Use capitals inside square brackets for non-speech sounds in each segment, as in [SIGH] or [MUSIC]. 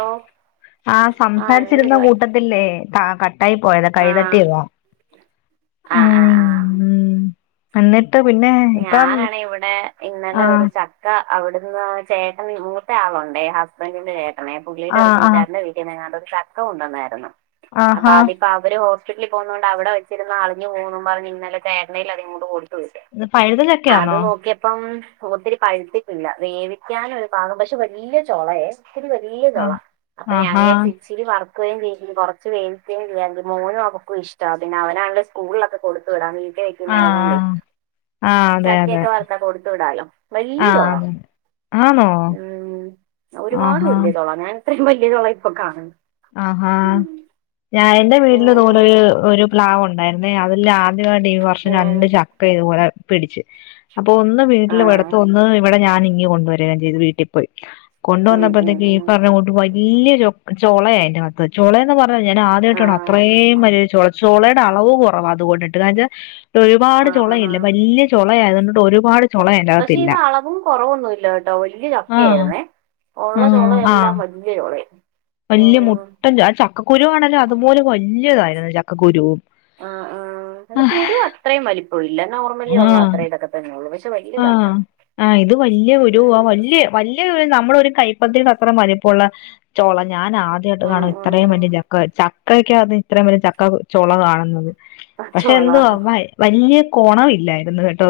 ഓ ആ സംസാരിച്ചിരുന്ന കൂട്ടത്തില്ലേ കട്ടായി പോയതാ കൈതട്ടിയതാ ആഹ് ആഹ് ആഹ് അന്നെ ട്ട പിന്നെ ഇപ്പം ഞാനാണെ ഇവിടെ ഇന്നലെ ഒരു ആഹ് ച ക്ക അവിടുന്ന് ചേട്ടൻ മുത്ത ആളുണ്ടേ ഹസ്ബൻഡിന്റെ ചേട്ടനെ പുള്ളീടെ ഒരു ആഹ് ആഹ് കുട്ടാരെന്റെ വീ ട്ടീ എങ്ങാട് ഒരു ചക്ക കൊണ്ടുവന്നാരുന്ന് അപ്പോ ആഹാ തി അപ്പ അവര് ഹോസ്പിറ്റലി പോന്നോണ്ട് അവിടെ വച്ചിരുന്ന അളിഞ്ഞ് പോകുന്നു പറഞ്ഞ് ഇന്നലെ ചേട്ടന്റെയ്യിൽ അത് ഇങ്ങോട്ട് കൊടുത്തുവിട്ട് ഇത് പഴുതക അത് നോക്കിയപ്പം ഒത്തിരി പഴുത്തിട്ടില്ല വേവിക്കാനൊരു പാകം പക്ഷെ വല്യ ചോളയെ ഒത്തിരി വല്യ ചോള ആഹ് അപ്പൊ ഞാൻ ആഹാ വിജാരിച്ച് ഇച്ചിരി വർക്കുകയും ചെയ്യ കൊറച്ച് വേവിക്കുകയും ചെയ്യാണ്ട് മോനും അവൾക്കും ഇഷ്ടമാണ് പിന്നെ അവനാണേല് സ്കൂളിലൊക്കെ കൊടുത് വിടാം വീട്ടിൽ വെക്കുന്ന ആഹ് ആയ്നോണ്ടേ. ആഹ് ആഹ് അതെ അതെ ചക്കയൊക്കെ വർത്താ കൊടുത്തു വിടാലോ ആഹ് വല്യചൊള. അതെ ആന്നോ ഉം ഒരുപാട് ആഹാ വല്യ ചൊള ഞാൻ ഇത്രയും വലിയ ചൊള ഇപ്പ കാണാണ് ആഹ് ഹാ ഞാൻ എന്റെ വീട്ടില് ഇത്‌പോലെര് ഒരു പ്ലാവു ണ്ടായിര്ന്നെ അവെരില് ആദ്യമായിട്ട് ഈ വർഷം ഉം, രണ്ട് ചക്ക ഇതുപോലെ പിടിച്ച്. അപ്പൊ ഒന്ന് ആ, വീട്ടില് വെട്ത്ത് ഒന്ന് ഇവിടെ ഞാൻ ഇങ്ങ് കൊണ്ടുവരികയും ചെയ്തു വീട്ടി പോയി. കൊണ്ട് ഉം, ഉം, വന്നപ്പോഴത്തേക്ക് ഈ ഉം, പറഞ്ഞ കൂട്ട് വല്യ ച്ചോളെ അയ്ന്റെകത്. ചൊളേന്ന് പറഞ്ഞാ ഞൻ ആ, ആദ്യമായിട്ടാണ് അത്രേം വലിയ ഒര് ചൊള ചോളയുടെ അളവ് കൊറവാ അതുകൊണ്ടിട്ട് ഒരുപാട് ആ, ആ, ആ. ചോളയില്ലേ വല്യ ചൊളയായതുകൊണ്ട് ട്ടൊരുപാട്. പക്ഷെ ഇത് അളവും കുറവൊന്നുവില്ല കേട്ടോ വല്യെ ആഹ് ചക്കയായിരുന്നേ ഉള്ള ചൊള എല്ലാം വെല്ല്യ ചൊളേണ്. വല്യെ മുട്ടൻ ആ ചക്കക്കുരുവാണേലും അതുപോലെ വല്യതായിരുന്നു ചക്കക്കുരുവും. ആഹ് ആഹ് അത് ആഹ് കുരു അത്രയും വലിപ്പൊ ഇല്ല നോർമലിയുള്ള അത്രേ ഒക്കെതന്നെ ഉള്ളൂ പക്ഷെ വല്യെ - ആഹ് ആഹ് ഇത് വല്യെ കുരുവാ ആഹ് ഉം, വല്ല്യേ. വല്യെ ഒര് നമ്മടെ ഒരു കൈപ്പതിയുടെ അത്രോം വലിപ്പുള്ള ചൊള ഞാൻ ആദ്യമായിട്ട് ഉം, കാണ് ക ഇത്ര ഇത്രയും ഉം. വലിയ ചക്ക ചക്കയ്ക്കകത്ത് ഇത്രയും വലിയ ചക്ക ചൊള കാണുന്നത്. ആ, പക്ഷെ ചോള എന്തുവാ വല്യ കോണവില്ലായിരുന്നു കെട്ടോ.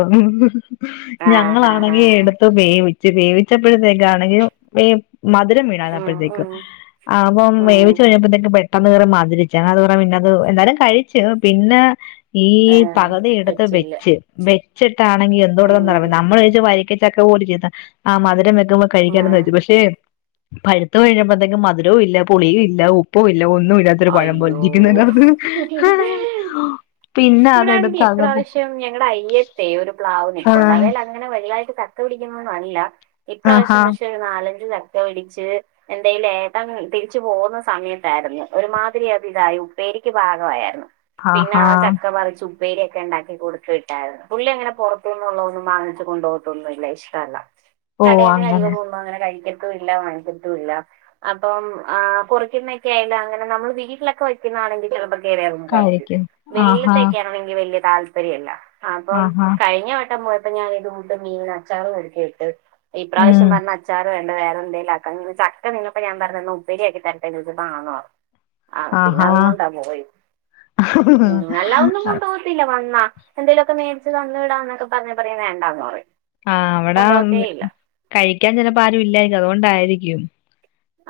ആ ഹാ ഹാ ഞങ്ങളാണെങ്കി എടുത്ത് വേവിച്ച് വേവിച്ചപ്പോഴത്തേക്കാണെങ്കി വേ മധുരം വീണാന്ന് ഉം, അപ്പഴത്തേക്ക്. ഉം, ആഹ് അപ്പം ഉം. വേവിച്ച് കഴിഞ്ഞപ്പോത്തേക്ക് പെട്ടെന്ന് കേയറി മതിരിച് അങ്ങന അത് പറ പിന്നെത് എന്തായാലും കഴിച് പിന്നെ. ഈ ആ, പകുതിയെടുത്ത് വെച്ചില്ല വെച്ച് വെച്ചിട്ടാണെങ്കി എന്തുടെവന്ന് ഉം, [UNINTELLIGIBLE] നമ്മള് വ്ച്ച് വരിക്കച ചക്ക പോലിരിക്കുംന്ന് ആഹ് മധുരംവെക്കുമ്പ ആ. കഴിക്കാമെന്ന് വെച്ചു പക്ഷേ. പഴുത്ത് കഴിഞ്ഞപ്പോഴത്തേക്കും മധുരഇല്ല പുളിയും ഇല്ല ഉപ്പും ഇല്ല ഒന്നു ഇല്ല. ഇതൊര് പഴം പോലെ അയ്യോ ഇരിക്കുന്ന്. [UNINTELLIGIBLE] ഇവിടാണെങ്കിൽ ഇപ്രാവശ്യം ഞങ്ങടെ അയ്യ ത്തെ ഒരു പ്ലാവ് ആ നിപ്പുണ്ട് അതേലങ്ങനെ വല്തായിട്ട് ചക്ക പിടിക്കുന്നൊന്നല്ല ഇപ്രാവശ്യം ആഹാ പക്ഷെ നാലഞ്ച് ചക്ക പിടിച്ച് എന്തായ്ല് ഏട്ടൻ തിരിച്ചു പോകുന്ന സമയത്തായിരുന്നു. ഒരുമാതിരി അത് ഇതായി ഉപ്പേരിക്ക് പാകആയാര്ന്നു പിന്നെ ആഹാ ആ ചക്ക പറിച്ചു പേരിയൊക്കെ ഉണ്ടാക്കി കൊടുത്ത് വിട്ടായിരുന്നു പുള്ളി അങ്ങനെ പൊറത്തുന്നുന്ന് ഒന്നും ഒന്നും വാങ്ങിച്ച് കൊണ്ടുപോകതൊന്നുല്ല ഇഷ്ടല്ല. ഓ കടേന്ന് അങ്ങനെ കഴിവതും ഒന്നും അങ്ങനെ കഴിക്കര് ക്ക്‌ല്ല വ [UNINTELLIGIBLE] ത്തുല്ല അപ്പം കുറിക്കുന്നെ ഒക്കെ [UNINTELLIGIBLE] നമ്മള് വീട്ടിലൊക്കെ വെക്കുന്നാണെങ്കി ചെലപ്പോ കേറി [UNINTELLIGIBLE] കായിക്കും കഴിക്കും ആഹാ വെളിയിലൊക്കെ വെക്കാണെങ്കി വെല്യേ തായ് ശെരിയല്ല അപ്പം ആഹാ കഴിഞ്ഞവട്ടം പോയപ്പോ ഞാൻ ഇത് കൂട്ട് മീനും അച്ചാറും ഒരുക്കിവിട്ട്. ഉം ഇപ്രാവശ്യം പറഞ്ഞ ആച്ചാർ വേണ്ട വേറെന്തങ്കിലാക്കന്ന് ചക്ക നിന്നപ്പോ ഞാൻപറഞ്ഞു ഉപ്പേരിയാകി തരട്ടേ ചോതിച്ചപ്പോ ആന്ന് പറഞ്ഞു. ആഹ് പിന്നെ ആഹാ അതും കൊണ്ടാ പോയത് അല്ലാതെ ഒന്നും കൊണ്ടോവി ല്ല വന്നാ എന്തേലുഒക്കെ മേടിച്ച് തന്നു വിടാന്നൊക്കെ പറഞ്ഞ പറയും വേണ്ടാന്ന് പറയും ആഹ് അവിടെ കൊണ്ടുപോകത്തേ ഇല്ല കഴിക്കാൻ ചെലപ്പോ ആരും ഇല്ലായിരിക്കും അതുകൊണ്ടായിരിക്കും.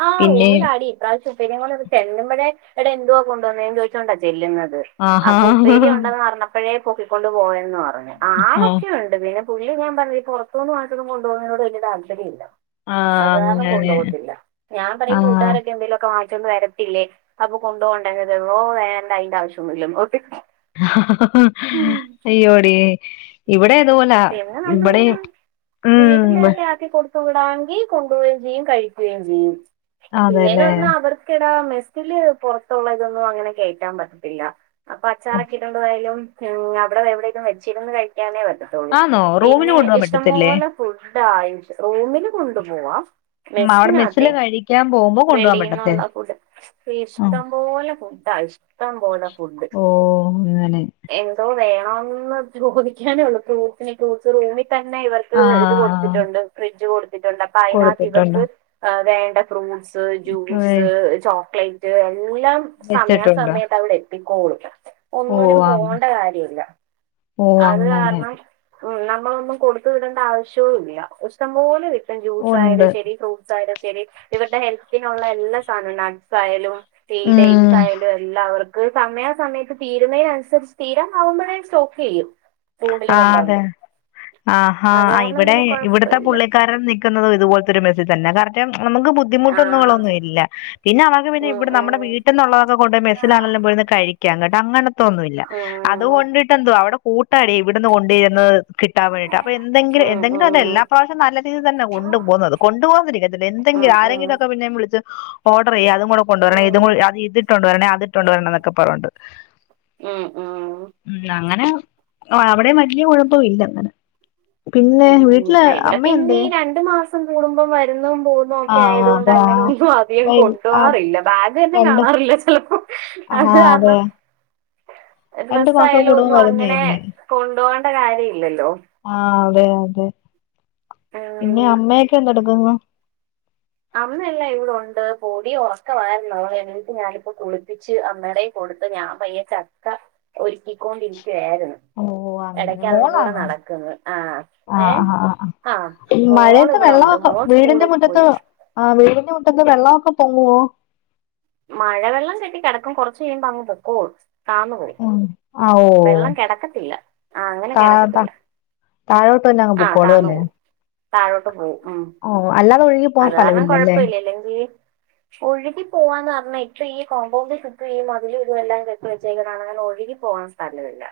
ആഹ് പിന്നെ റൂമിലാടി. ഇപ്രാവശ്യം ഉപ്പേരിം കൊണ്ടാണ്ട് ചെല്ലുമ്പയേ എടാ എന്തുവാ കൊണ്ടുവന്നേന്ന് ചോയിച്ചോണ്ടാ ചെല്ലുന്നത്. ആഹാ അപ്പൊ ഉപ്പേരി ഉണ്ടെന്ന് പറഞ്ഞപ്പോഴേ പൊക്കിക്കൊണ്ട് പോയന്ന് പറഞ്ഞു ആ ആളൊക്കെയു ണ്ട് പിന്നെ പുള്ളി ഞ്ഞാ പറഞ്ഞില്ലെ ഈ പൊറത്തൂന്ന് വാങ്ങിച്ചൊന്നും കൊണ്ട്പോകുന്നേനോട് വെല്യേ താല്പര്യം ഇല്ല ആ അത് കാരണം കൊണ്ടു അങ്ങനെ പോകത്തില്ല ഞാൻ ആ പറയും കൂട്ടാരൊക്കെ എന്തെലിലൊക്കെ വാങ്ങി ച്ചോണ്ട് വരത്തില്ലേ അപ്പൊ കൊണ്ടോവണ്ടേ [UNINTELLIGIBLE] ഓ വേണ്ട അയിന്റെ ആവശ്യം ഒന്നുല്ലന്ന് [UNINTELLIGIBLE] അയ്യോടീ ഇവിടെ അതുപോലാ പിന്നെ ഇവിടെയും ഉം ച്ചികൊടുത്തു വിടാവെങ്കി കൊണ്ടുപോവുകേം ചെയ്യും കഴിക്കുകേം ചെയ്യും. അതെല്ലേ പിന്നെന്നുപറഞ്ഞാ അവർക്കിടാ മെസ്സില് പുറത്തുള്ള ഇതൊന്നും അങ്ങനെ കേറ്റാൻപറ്റില്ല. അപ്പൊ അച്ചാറൊക്കെയിട്ടൊണ്ടുപോയാലും ഉം അവിടെ എവിടേലും വെച്ചിരുന്നുകഴിക്കാനേ പറ്റത്തൊള്ളൂ ആന്നോ റൂമിന് പിന്നെ കൊണ്ടുപോകാൻ പറ്റത്തില്ലേ ഇഷ്ടംപോലെ ഫുഡായും റൂമില് കൊണ്ടുപോകാം ഉം അവിടെ മെസ്സില് കഴിക്കാൻ പോകുമ്പോ കൊണ്ടുപോവാൻ വെളിയിന്നുള്ള പറ്റത്തില്ല ഫുഡ് ആഹ് ഇഷ്ടംപോലെ ഫുഡാ ഇഷ്ടംപോലെ ഫുഡ് ഓ അങ്ങനെ എന്തോ വേണോന്ന് ചോദിക്കാനേയുള്ളൂ ഫ്രൂട്ട്സിന് ഫ്രൂട്ട്സ് റൂമി തന്നെ ഇവർക്ക് ഇത് ആഹ് കൊടുത്തിട്ടുണ്ട് ഫ്രിഡ്ജ് കൊടുത്തിട്ടുണ്ട് അ അപ്പ അയിനാത്ത് കൊടുത്തിട്ടുണ്ടോ ഇവർക്ക് വേണ്ട ഫ്രൂട്ട്സ് ജ്യൂസ് ഏഹ് ചോക്ലേറ്റ് എല്ലാം സമയാ വെച്ചിട്ടുണ്ടോ സമയത്ത് അവിടെ എത്തിക്കോളും ഓ ഒന്നിനും അങ്ങ- പോവണ്ടകാര്യമില്ല ഓ അങ്ങനെ അതുകാരണം ഉം നമ്മളൊന്നും കൊടുത്തുവിടേണ്ട ആവശ്യവുമില്ല ഇഷ്ടം പോലെകിട്ടും ജ്യൂസ് ആയാലും ഉണ്ട് ശെരി ഫ്രൂട്ട് സായാലും ശെരി ഇവരുടെ ഹെൽത്തിനുള്ള എല്ലാസാധനവും നട്സായാലും ഈ ഡേറ്റ്സ് ഉം ആയാലും എല്ലാം അവർക്ക് സമയാ സമയത്ത് തീരുന്നതിനനുരി തീരാനാവുമ്പഴേ സ്റ്റോക്ക് ചെയ്യും റൂമില് ആ കൊണ്ടുവന്ന് അതെ ആഹാ അത് കാരണം ഇവിടെ പിന്നെ ഇവിടത്തെ കുഴപ്പമില്ല പുള്ളിക്കാരൻ നി നിക്കുന്നതും ഇതുപോലത്തൊരു മെസ്സി തന്നെ കാരണം നമുക്ക് ആ ബുദ്ധിമുട്ടുകളൊന്നും ഇല്ല പിന്നെ അവർക്ക് പിന്നെ ഉം ഇവിടെ നമ്മുടെ വീട്ടിന്നൊള്ളതൊക്കെ കൊണ്ടെ മെസ്സിലാണെല്ലും പോയിരുന്നുകഴിക്കാം കേട്ടോ അങ്ങനത്തൊന്നുവില്ല ഉം അതുകൊണ്ടിട്ടെന്തുവാ അവിടെ കൂട്ടയടി ഇവിടെന്ന് കൊണ്ടിരുന്നത് കിട്ടാൻ വേണ്ടിട്ട് അപ്പോ എന്തങ്കിലും ഉം ഉം ഉം എന്തെങ്കിലുവതെല്ലാ പ്രാവശ്യവും നല്ലരീതിയിൽതന്നാ കൊണ്ടു പോകുന്നത് കൊണ്ട് പോകുന്നിരിക്കെ ഉം ഉം എന്തെങ്കിലും ഉം ആരെങ്കിലൊക്കെ പിന്നേം വിളിച്ച് ഓഡർചെയ്യും അതും കൂടെ കൊണ്ടുവരണേ ഇതുംകു ഉം അത് ഇതിട്ടു കൊണ്ടുവരണേ അതിട്ടു കൊണ്ടുവരണന്നൊക്കെ പറഞ്ഞിട്ട് ഉം ഉം ഉം അങ്ങനെ അവിടെ വലൃ കൊഴപ്പവില്ലങ്ങനെ പിന്നെ വീട്ടില് അമ്മ എന്തിയെ ഒരുമാസം കൂടുമ്പോ വരുന്നതും പോകുന്നതും ഒക്കെ ആഹ് ആയതുകൊണ്ട് അതാ അങ്ങനെയൊന്നും അധികം ആഹ് കൊണ്ടുപോവാറില്ല ബാഗ്തന്നെ കാണാറില്ല ചിലപ്പോ ഹാ അതെ രണ്ടു മാസം ഡ്രസ്സായാലും കൂടുമ്പോ ഒന്നും അങ്ങനെ വരുന്നയല്ലേ കൊണ്ടുപോകേണ്ട കാര്യമില്ലല്ലോ ആ അതെയതെ പിന്നെ ഉം അമ്മയൊക്കെ എന്തെടുക്കുന്നു അമ്മയെല്ലാം ഇവിടൊണ്ട് പൊടി ഉറക്കവായിരുന്നു അവള് എണീറ്റു ഞാനിപ്പോ കുളിപ്പിച്ച് അമ്മേടെ കൊടുത്ത് ഞാൻ പയ്യെ ചക്ക ഒരുക്കിക്കൊണ്ടിരിക്കുവായിരുന്നു ഓ അങ്ങനെ മോളാണോ ആ ആ ഏ ആ ആ ആ മോൾ മഴയത്ത് ഇവിടെ ഉണ്ട് വെള്ളൊക്കെ മോൾ വീടിന്റെ സ്കൂളിൽ മുറ്റത്ത് പോയി ആ വീടിന്റെ മുറ്റത്ത് വെള്ളമൊക്കെ പൊങ്ങുവോ മഴവെള്ളം കെട്ടികിടക്കും കൊറച്ചുകഴിയുമ്പോ അങ്ങുപൊക്കോളും താന്നുപോയി ഉം ആഹ് ഓ വെള്ളം കെടക്കത്തില്ല ആ അങ്ങനെ കെടക്കത്തില്ല താഴോട്ടുതന്നെ അങ്ങ് പൊക്കോളുവല്ലേ താഴോട്ടുപോവും ഉം അല്ലാതെ ഒഴുകി പോകാൻ അതുകാരണം സ്ഥലമില്ലല്ലേ കൊഴപ്പവില്ല അല്ലെങ്കി ഒഴുകി പോവാൻ ന്ന് പറഞ്ഞ ഇപ്പൊ ഈ കോമ്പൗണ്ടിൽ ചുറ്റും ഈ മതിലും ഇതുവെല്ലാം കെട്ടിവെച്ചെക്കുന്നകാരണം അങ്ങനെ ഒഴുകി പോവാൻ സ്ഥലവില്ല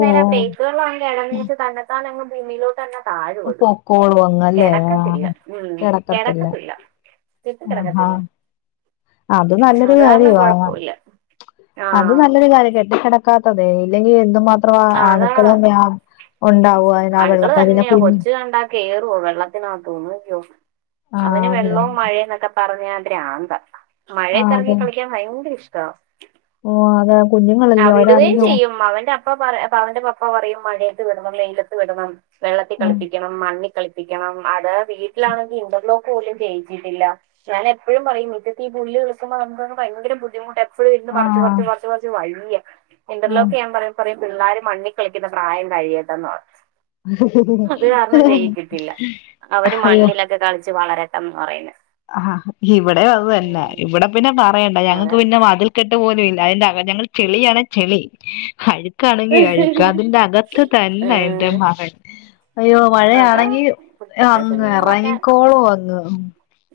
ഓ ആ പെയ്ത്തുവെള്ളം ആണെങ്കി അതങ്ങോട്ട് തന്നതാനങ്ങ് ഭൂമിയിലോട്ടുതന്നെ താഴുവത് പൊക്കോളും അങ്ങ് അല്ലേ കെടക്കത്തില്ല ആഹ് ഉം കിടക്കത്തില്ല കെടക്കത്തില്ല ആഹാ കിടക്കത്തില്ല അത് നല്ലൊരു അത് കാരണം കാര്യവാ കുഴപ്പമില്ല ആ അത് നല്ലൊരു കാര്യ കെട്ടിക്കട ക്കാത്തത് ഇല്ലെങ്കിൽ എന്തു മാത്രം അണുക്കളും ഉണ്ടാവു അണുക്കൾ തന്നെയ കൊച്ചു കണ്ടാ കേറോ വെള്ളത്തിനകത്ത്ന്നോ ആ അവന് അതെ വെള്ളവും മഴ എന്നൊക്കെ പറഞ്ഞ പ്രാന്താ ആ മഴയത്തിറങ്ങി അതെ കളിക്കാൻ ഭയങ്കര ഇഷ്ടമാ ഓ അതെ കുഞ്ഞുങ്ങളല്ലേ ആഹ് വിടുകയും അവരാണെങ്കി ഓ ചെയ്യും അവന്റെ പപ്പ പറ അവന്റെ പപ്പ പറയും മഴയത്ത് വിടണം വെയിലത്ത് വിടണം വെള്ളത്തിൽ കളിപ്പിക്കണം മണ്ണി കളിപ്പിക്കണം അത് വീട്ടിലാണെങ്കിൽ ഇന്റർലോക്ക് പോലും ചെയ്യിച്ചിട്ടില്ല ഞാന് എപ്പോഴും പറയും മുറ്റത്തെ ഈ പുല്ല് കിളിർക്കുമ്പോ നമുക്ക് അങ്ങ് ഭയങ്കര ബുദ്ധിമുട്ട ഫുൾ ഇരുന്ന് ആ പറച്ച്ച്ച് പറച്ച് പറച്ച് വയ്യ ആ ഇന്റർലോക്ക് ഞാൻ പറയാ പിള്ളേർ മണ്ണിക്കളിക്കുന്ന പ്രായം കഴിയട്ടെന്ന് പറയും അ അത് കാരണം ചെയ്യിചിട്ടില്ല അവര് അയ്യോ മണ്ണിലൊക്കെ കളിച്ച് വളരട്ടെ എന്ന് പറയുന്നത് ആഹ് ഇവിടെയും അത് തന്നെ ഇവിടെ പിന്നെ പറയണ്ട ഞങ്ങൾക്ക് അതെ പിന്നെ മതിൽക്കെട്ട് പോലും ഇല്ല അതിന്റെ അക ഞങ്ങൾ ചെളിയാണ് ചെളി ണങ്കി കഴിക്കും അതിന്റെ അകത്ത് തന്നെ എൻറെ ഏഹ് മകൻ അയ്യോ അതാ മഴയാണെങ്കി ഇപ്പത്തെ അങ്ങ് കുഞ്ഞുങ്ങളൊക്കെ ഇറങ്ങിക്കോളോ അങ്ങ്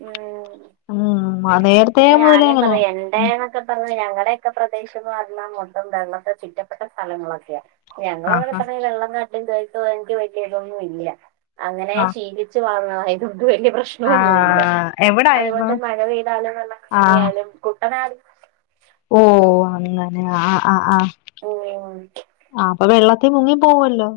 ഉം ഉം [UNINTELLIGIBLE] പിനെ ഞാനെ അങ്ങനാ പറയനൻ ഇടെന്നൊക്കെ പറഞ്ഞു ഞങ്ങളുടെയൊക്കെ പ്രദേശന്ന് പറഞ്ഞാൽ മൊത്തം വെള്ളത്തെ തിറ്റപ്പെട്ട സ്ഥലങ്ങളൊക്കെയ ഞങ്ങള അങ്ങനെനെ ആഹാ പറഞ്ഞ വള്ളനാട്ടിലും ചോയിച്ച വാങ്ങി പറ്റിയതൊന്നും ഇല്ല അങ്ങനെ ആ ശീലിച്ചു വാങ്ങ് അതിനൊന്നും വലിയ ആ പ്രശ്നമൊന്നു ഇല്ല എവിടായിരുന്നു അതുകൊണ്ട് മഴ പെയ ആ വെള്ളകേറിയാലും കുട്ടനാട് ഓ അങ്ങനെ ആ ആ് ആഹ ഓ ആ് അപ്പൊ വെള്ളത്തിൽ മുങ്ങി പോവല്ലോ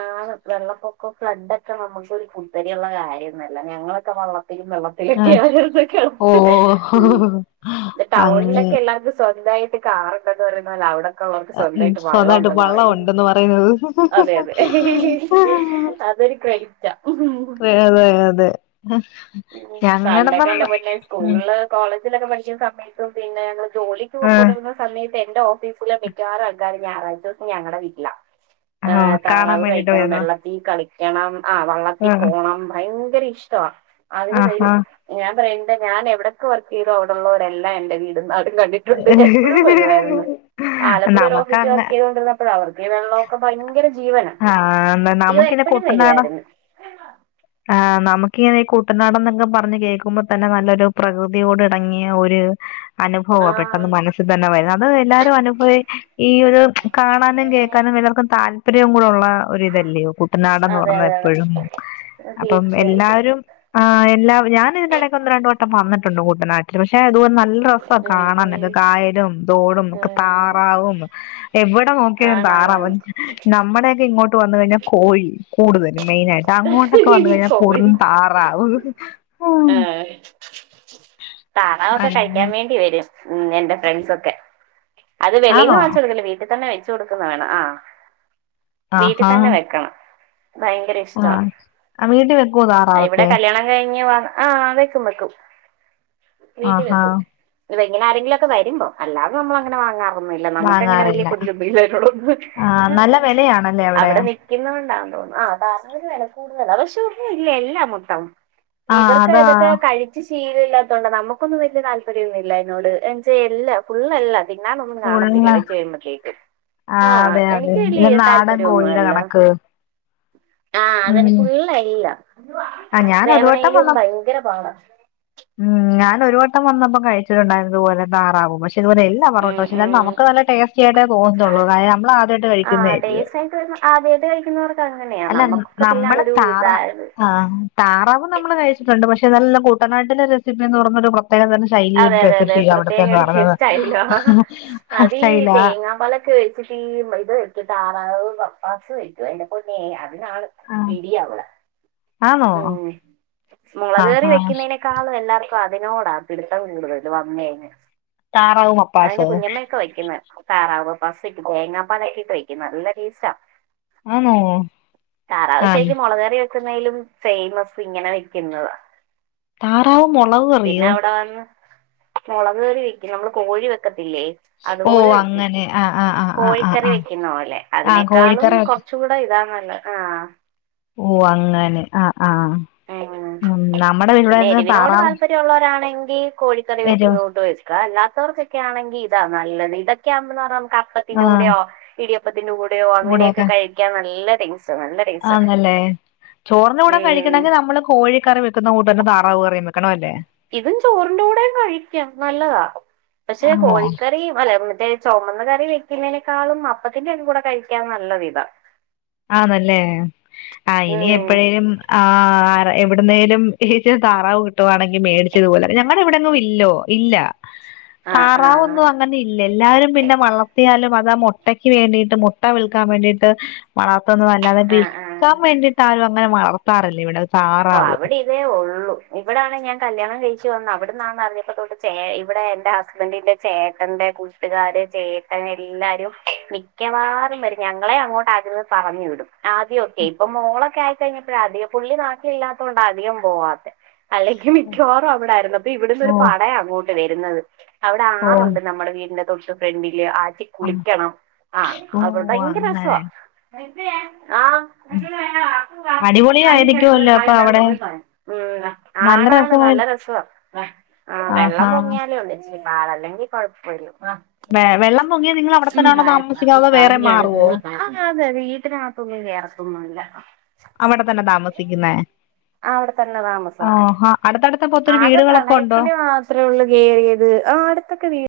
ആ വെള്ളപ്പൊക്കം ഫ്ലഡ ഒക്കെ നമുക്കൊരു കുത്തരിയള്ള കാര്യംന്നല്ല ഞങ്ങളൊക്കെ വള്ളത്തിലും വെള്ള ആ ഓ [UNINTELLIGIBLE] അങ്ങനെ ടൗണിലൊക്കെ എല്ലാർക്കും സ്വന്തായിയിട്ട കാറണ്ടന്ന് പറയൽ അവിടെൊക്കെ ഉള്ളവർക്ക് സ്വന്തമായിട്ട് വള്ളം സ്വന്തായിട്ട് ഉണ്ടന്ന് വള്ളം പറയുന്നു ഉണ്ടെന്ന് പറയുന്നത് അതെ അതെ അതൊരു കറെറ്റ അതെ അതെ പണ്ടൊക്കെ ഞങ്ങടെന്നന്ന എന്റെ പൊന്നെ സ്കൂളില് കോളേജിലൊക്കെ പഠിക്കുന്ന സമയത്തും പിന്നെ ഞങ്ങൾ ജോലിക്ക് ആ പൊകൊണ്ട്ന്ന സമയത്ത് എന്റെ ഓഫീസില് മികവാറ ആൾക്കാറും ഞാറാഴ്ട്ട് ഞങ്ങളുടെ വീട്ടില്ല ആ ഹ് കാണാൻ താറാവ് വേണ്ടിട്ട് കഴിക്കണം. വരുന്നു വെള്ളം ഈ കളിക്കണം ആഹ ആ വള്ളത്തിൽ പോകണം ഭയങ്കര ഇഷ്ട്ട അതിന് കൈ ആഹാ ഞാൻ പറയണ്ട് ഞാൻ എവിടയക്കെ വർക്ക് ചെയ്തോ അവിടെള്ളവരല്ല എന്റെ വീടന്ന കണ്ടിട്ടുണ്ട് എപ്പോഴും വരുവായിരുന്നു ആലപ്പുഴ ഒരു നമുക്ക് ഓഫീസ് അങ്ങ വർക്ക് ചെയ്തണ്ട അപ അവർക്ക് വെള്ളമൊക്കെ ഭയങ്കര ഇഷ് ആഹാ നമുക്കിനി കുട്ടനാടും വരുവായിരുന്നു ആ് നമുക്കിങ്ങനെ ഈ കുട്ടനാട് എന്നൊക്കെ പറഞ്ഞഞ് കേൾക്കുമ്പോ തന്നെ നല്ലൊരു പ്രകൃതിയോട് ഇടങ്ങിയ ഒരു അനുഭവോ പെട്ടെന്ന് ആഹ് മനസ്സിൽ തന്നെ വരുന്നു അത് എല്ലാരും അനുഭവ ഈ ഒരു കാണാനും കേ ഞാനും ഇതർക്കും താല്പര്യവും കൂടെ ഉള്ള ഒരു ഇതല്ലയോ കുട്ടനാട്ന്ന് അതെ പറഞ്ഞ അതെ അതെ എപ്പോഴും അപ്പം തീർച്ചയായിട്ടും എല്ലാരും ആ എല്ലാ ഞാനൻതിന്റെനിടയ്ക്ക് ഒന്ന് രണ്ട വട്ടം വന്നിട്ടുണ്ട് കൂട്ടനാട്ടിൽ പക്ഷെ അത്പോലെ നല്ല രസം ഉം ഉം കാണൻക്കെ കായലും തോടും ഒക്കെ ഉം താറാവും എവിടെ നോക്കിയാലും താറാവ ആണാണാണ് നമ്മുടെയൊക്കെ ഇങ്ങോട്ട് വന്ന് കഴിഞ്ഞാൽ കോഴി കൂടുതലും മെയിനായിട്ട് അങ്ങോട്ടൊക്കെ വന്ന കഴിഞ്ഞാൽ കോഴി കൂടുതലും താറാവും [INAUDIBLE] താണാവൊക്കെ അങ്ങനെ കഴിക്കാൻ വേണ്ടി വരു ഉം എന്റെ ഫ്രണ്ട്സൊക്കെ അത് വെലയിൽന്ന് ആണോ വച്ച കൊടുക്കല വീട്ടിൽ തന്നെ വെച്ചു കൊടുക്കുന്ന വേണം ആ വീട്ടിൽ തന്നെ വെക്കണം ഭയങ്കര ആ ഇഷ്ടമാണ് ആ വീട്ടിൽ വെക്കുവ താറാതൊക്കെ കഴിഞ്ഞ ആ വെക്കും മ്പക്കും ആഹാ വീട്ടിലെക്കും ഇപ്പെങ്ങനെ ആരെങ്കിലുംക്കെ വരുമ്പോ അല്ലാത നമ്മ അങ്ങനെ വങ്ങാ നമക്കങ്ങനെ വല വാങ്ങാറില്ല കൊതിയില്ല ഇതിനോടൊന്നും ആ നല്ല വിലയാണല്ലേ അവിടെ തിന്നണ്ടാെന്ന് തോന്നുന്നു ആ താര വില കൂടുതൽ പക്ഷ ഇല്ല എല്ല മൊത്തം ആ ഇവർക്ക് അതാ ഏതൊക്കെ കഴി ശീലമല്ലാത്തോണ്ടണ്ട് നമുക്കൊന്നും വലിയ താല്പര്യൊന്നുല്ല അതിനോട് എല്ല ഫുള്ളല്ല തിന്നാനൊന്നും ഉള്ള കാണത്തില്ല വെച്ചഴിമ്പത്തേക്ക്. ആ ആഹ് അതെ അതെ എനിക്ക് വല്ലി ഇത് നാടൻ താല്പര്യ ഒന്നു കോഴിയുടെ അല്ല. കണക്ക് ആഹ് ഉം അതന്നെ ഫുള്ളല്ല ആ ഞാൻ ഒരു വട്ടം വേവണേയിലും വന്ന ഭയങ്കര പാട ഉം ഞാനൊരു വട്ടം വന്നപ്പോ കഴിച്ചിട്ടുണ്ടായിരുന്നു ഓലെ താറാവ് പക്ഷെ ഇതുപോല എൽ ഞ ഉം പൊറോട്ടശു ന്നാലു ഉം നമുക്ക് നല്ല ടേസ്റ്റിയായിട്ടേ തോന്നത്തുള്ളൂ കാരണം നമ്മള ആദ്യായിട്ട് കഴിക്കുന്നതല്ല്യോ ആദ്യായിട്ട് കഴിക്കുന്നവർക്ക് അങ്ങനെയാ നമുക്കൊക്കെ പിന്നെ അതൊരു ഇതായത്. ആഹ് താറാവ് നമ്മള് കഴിച്ചിട്ടുണ്ട് പക്ഷെ നല്ല കൂട്ടനാട്ടിലെ റെസിപ്പി എന്ന് പറഞ്ഞൊരു പ് തെ ശൈലി ഒരു അതെ അതെ അതെ പ്രത്യേക അവിടുത്തെന്ന് പറഞ്ഞത് ടേസ്റ്റായില്ലോ സ്റ്റൈല തീ മെത് വയ്ക്കും താറാവു പപ്പാസ് വയ്ക്കും അ ഇന്റെ പൊന്നെ അതിനാണ് ആ ഇടി ആവുടെ ആണോ ഉം ആ മൊളക് ക്കറി ആ വെക്കുന്നയ്നെ ക്കാളും എല്ലാവക്കും അതിനോടാ പിടുത്തം കൂടുതൽ വന്നഴിഞ്ഞ് താറാവ് ഇന്റെ മപ്പാസ് കുഞ്ഞമ്മ വെക്കുന്ന താറാവ് പസി തേങ്ങാപ്പാലൊക്കിട്ട് വെയ്ക്കുന്ന നല്ല ടേസ്റ്റ. ആണോ താറാവ് ആ ശ്രരിക്കും മൊളക് ക്കറി ക്കുന്നതിലും ഫേയ്മസ് ഇങ്ങനെ വെക്കുന്നത. താറാവു മൊളക് കറിയോ? ആന്ന് മൊളക് കറി വെക്കും നമ്മള് കോഴി വെക്കത്തില്ലേ? ഓ അതുപോലെ വെക്കും അങ്ങനെ ആ ആ ആ ആ ആ കോഴിക്കറി ആ വെക്കുന്ന പോലെ ആ അതിനേക്കാളും കോഴിക്കറി കൊ വെക്കും ചൂടയിതാ നല്ലെ ആഹ് ഓഹ് അങ്ങനെ ആഹ് ആഹ്. ആഹ് പിന്നെ എരിവിനോട് താറാവ് താല്പര്യള്ളരാണെങ്കി കോഴിക്കറി എരു വെക്കുന്നൂട്ട് വെ ക്ക അല്ലാത്തവർക്കൊക്കാണെങ്കി ഇതാ നല്ലത് ഇതൊക്കെ ആവുമ്പോന്നറഞ്ഞ നമുക്ക് ആ അപ്പത്തിന്റെ കൂടെയോ ഇടിയപ്പത്തിന്റെ കൂടെയോ അങ്ങനെയൊക്കെ കൂടെയൊക്കെ കഴിക്കാൻ നല്ല ടൈസ്റ്റ. നല്ല ടേസ്റ്റാ ആന്നല്ലേ ചോറിന്റെ കൂടെ ഉം കഴിക്കണെങ്കിൽ നമ്മള് കോഴിക്കറി വെക്കുന്ന കൂട്ടന്നെ താറാവ് കറിയ വെ ഇതും ചോറിന്റെ കൂടെ കഴിക്കാം നല്ലതാ പക്ഷെ ആണോ കോഴിക്കറി അല്ല മറ്റേ ചൊമന്ന കറി വെക്കുന്നതിനേക്കാളും അപ്പത്തിന്റെ അയും കൂടെ കഴിക്കാൻ നല്ലരിത ആന്നല്ലേ ആഹ് ഇനി ഉം എപ്പഴേലും ആഹ് ആറ എവിടന്നേലും ഈ താറാവ് കിട്ടുകവാണെങ്കിൽ മേടിച്ചിത്പോലെ ഞങ്ങള ഇവിടെങ്ങും ഇല്ലോ ഇല്ല. ആ ആ തറാവൊന്നു അങ്ങനെ ഇല്ലല്ലാ പിന്നെ വളർത്തിയാലും അതാ മൊ ട്ടക്ക് വേണ്ടീട്ട് മൊട്ട വിൽക്കാൻ വേണ്ടീട്ട് വളർത്തുന്നതാ അല്ലാതെ വി ആ ആ ക്കാൻ വേണ്ടിയിട്ടാരും അങ്ങനെ വളർത്താറില്ല ഇവിടെ. ഓഹ് താറാവ് അവിടിം ചേ ഒള്ളൂ ഇവിടാണ് ഞാൻ കല്യാണം കഴിച്ചു വന്ന അവിടന്നാണറിഞ്ഞപ്പോ തൊട്ട് ചേ ഇവിടെ എന്റെ ഹസ്ബൻ്റിന്റെ ചേട്ടന്റെ കൂട്ടുകാര് ചേട്ടൻ എല്ലാരും മിക്കവാറും വരും ഞങ്ങളെ അങ്ങോട്ട് ആഗ്ര പറഞ്ഞു വിടും ആദ്യൊക്കെ ഇപ്പ മോളൊക്കെ ആയിക്കഴിഞ്ഞപ്പോഴ ആദി പുള്ളി ത്തില്ലാത്തോണ്ട അധികം പോവാത്തെ. അല്ലെങ്കിൽ മിക്കവാറും അവിടായിരുന്നു ഇപ്പി ഓ ഇവിടന്നൊരു പടയങ്ങോട്ട് വെര്ന്നത് അവിടെ ഓ ആറുണ്ട് നമ്മുടെ വീടിന്റെ തൊട്ട് ഫ്രണ്ടില് ആറ്റി ആ കുളിക്കണം ആഹ് ഓ അവിടയ്ങ്കര രസവാ അങ്ങനെ ആഹ്. ഉം. അടിപൊളി ആയിരിക്കുമല്ലോ അപ്പൊ അവിടെ ഉം നല്ല ആണാണ് രസമായി നല്ല രസവാ ആഹ് വെള്ളം ആഹാ പൊങ്ങിയാലേഒള്ളു ഇച്ചിരി പാട് അല്ലെങ്കി കൊഴപ്പല്ല ആഹ് വേ വെള്ളം പൊങ്ങിയാ നിങ്ങൾ അവിടെത്തന്നാണോ താമസിക്കുന്നതതോ വേറെ മാറുവോ അതേ അതെ വീട്ടിനക ത്തൊന്നും കേറത്തൊന്നുഇല്ല. അവിടെ തന്നെ താമസിക്കുന്നേ ആഹ് അവിടെതന്നെ താമസൊക്കെ ആഹാ അടുത്തടുത്തപ്പോ ഒത്തിരി ആകെ വീടുകളൊക്കെ ഉണ്ടോ പ്രളയത്തിന് മാ ത്രേള്ളു കേറിയത്. ആഹ് അടുത്തൊക്കെ വീ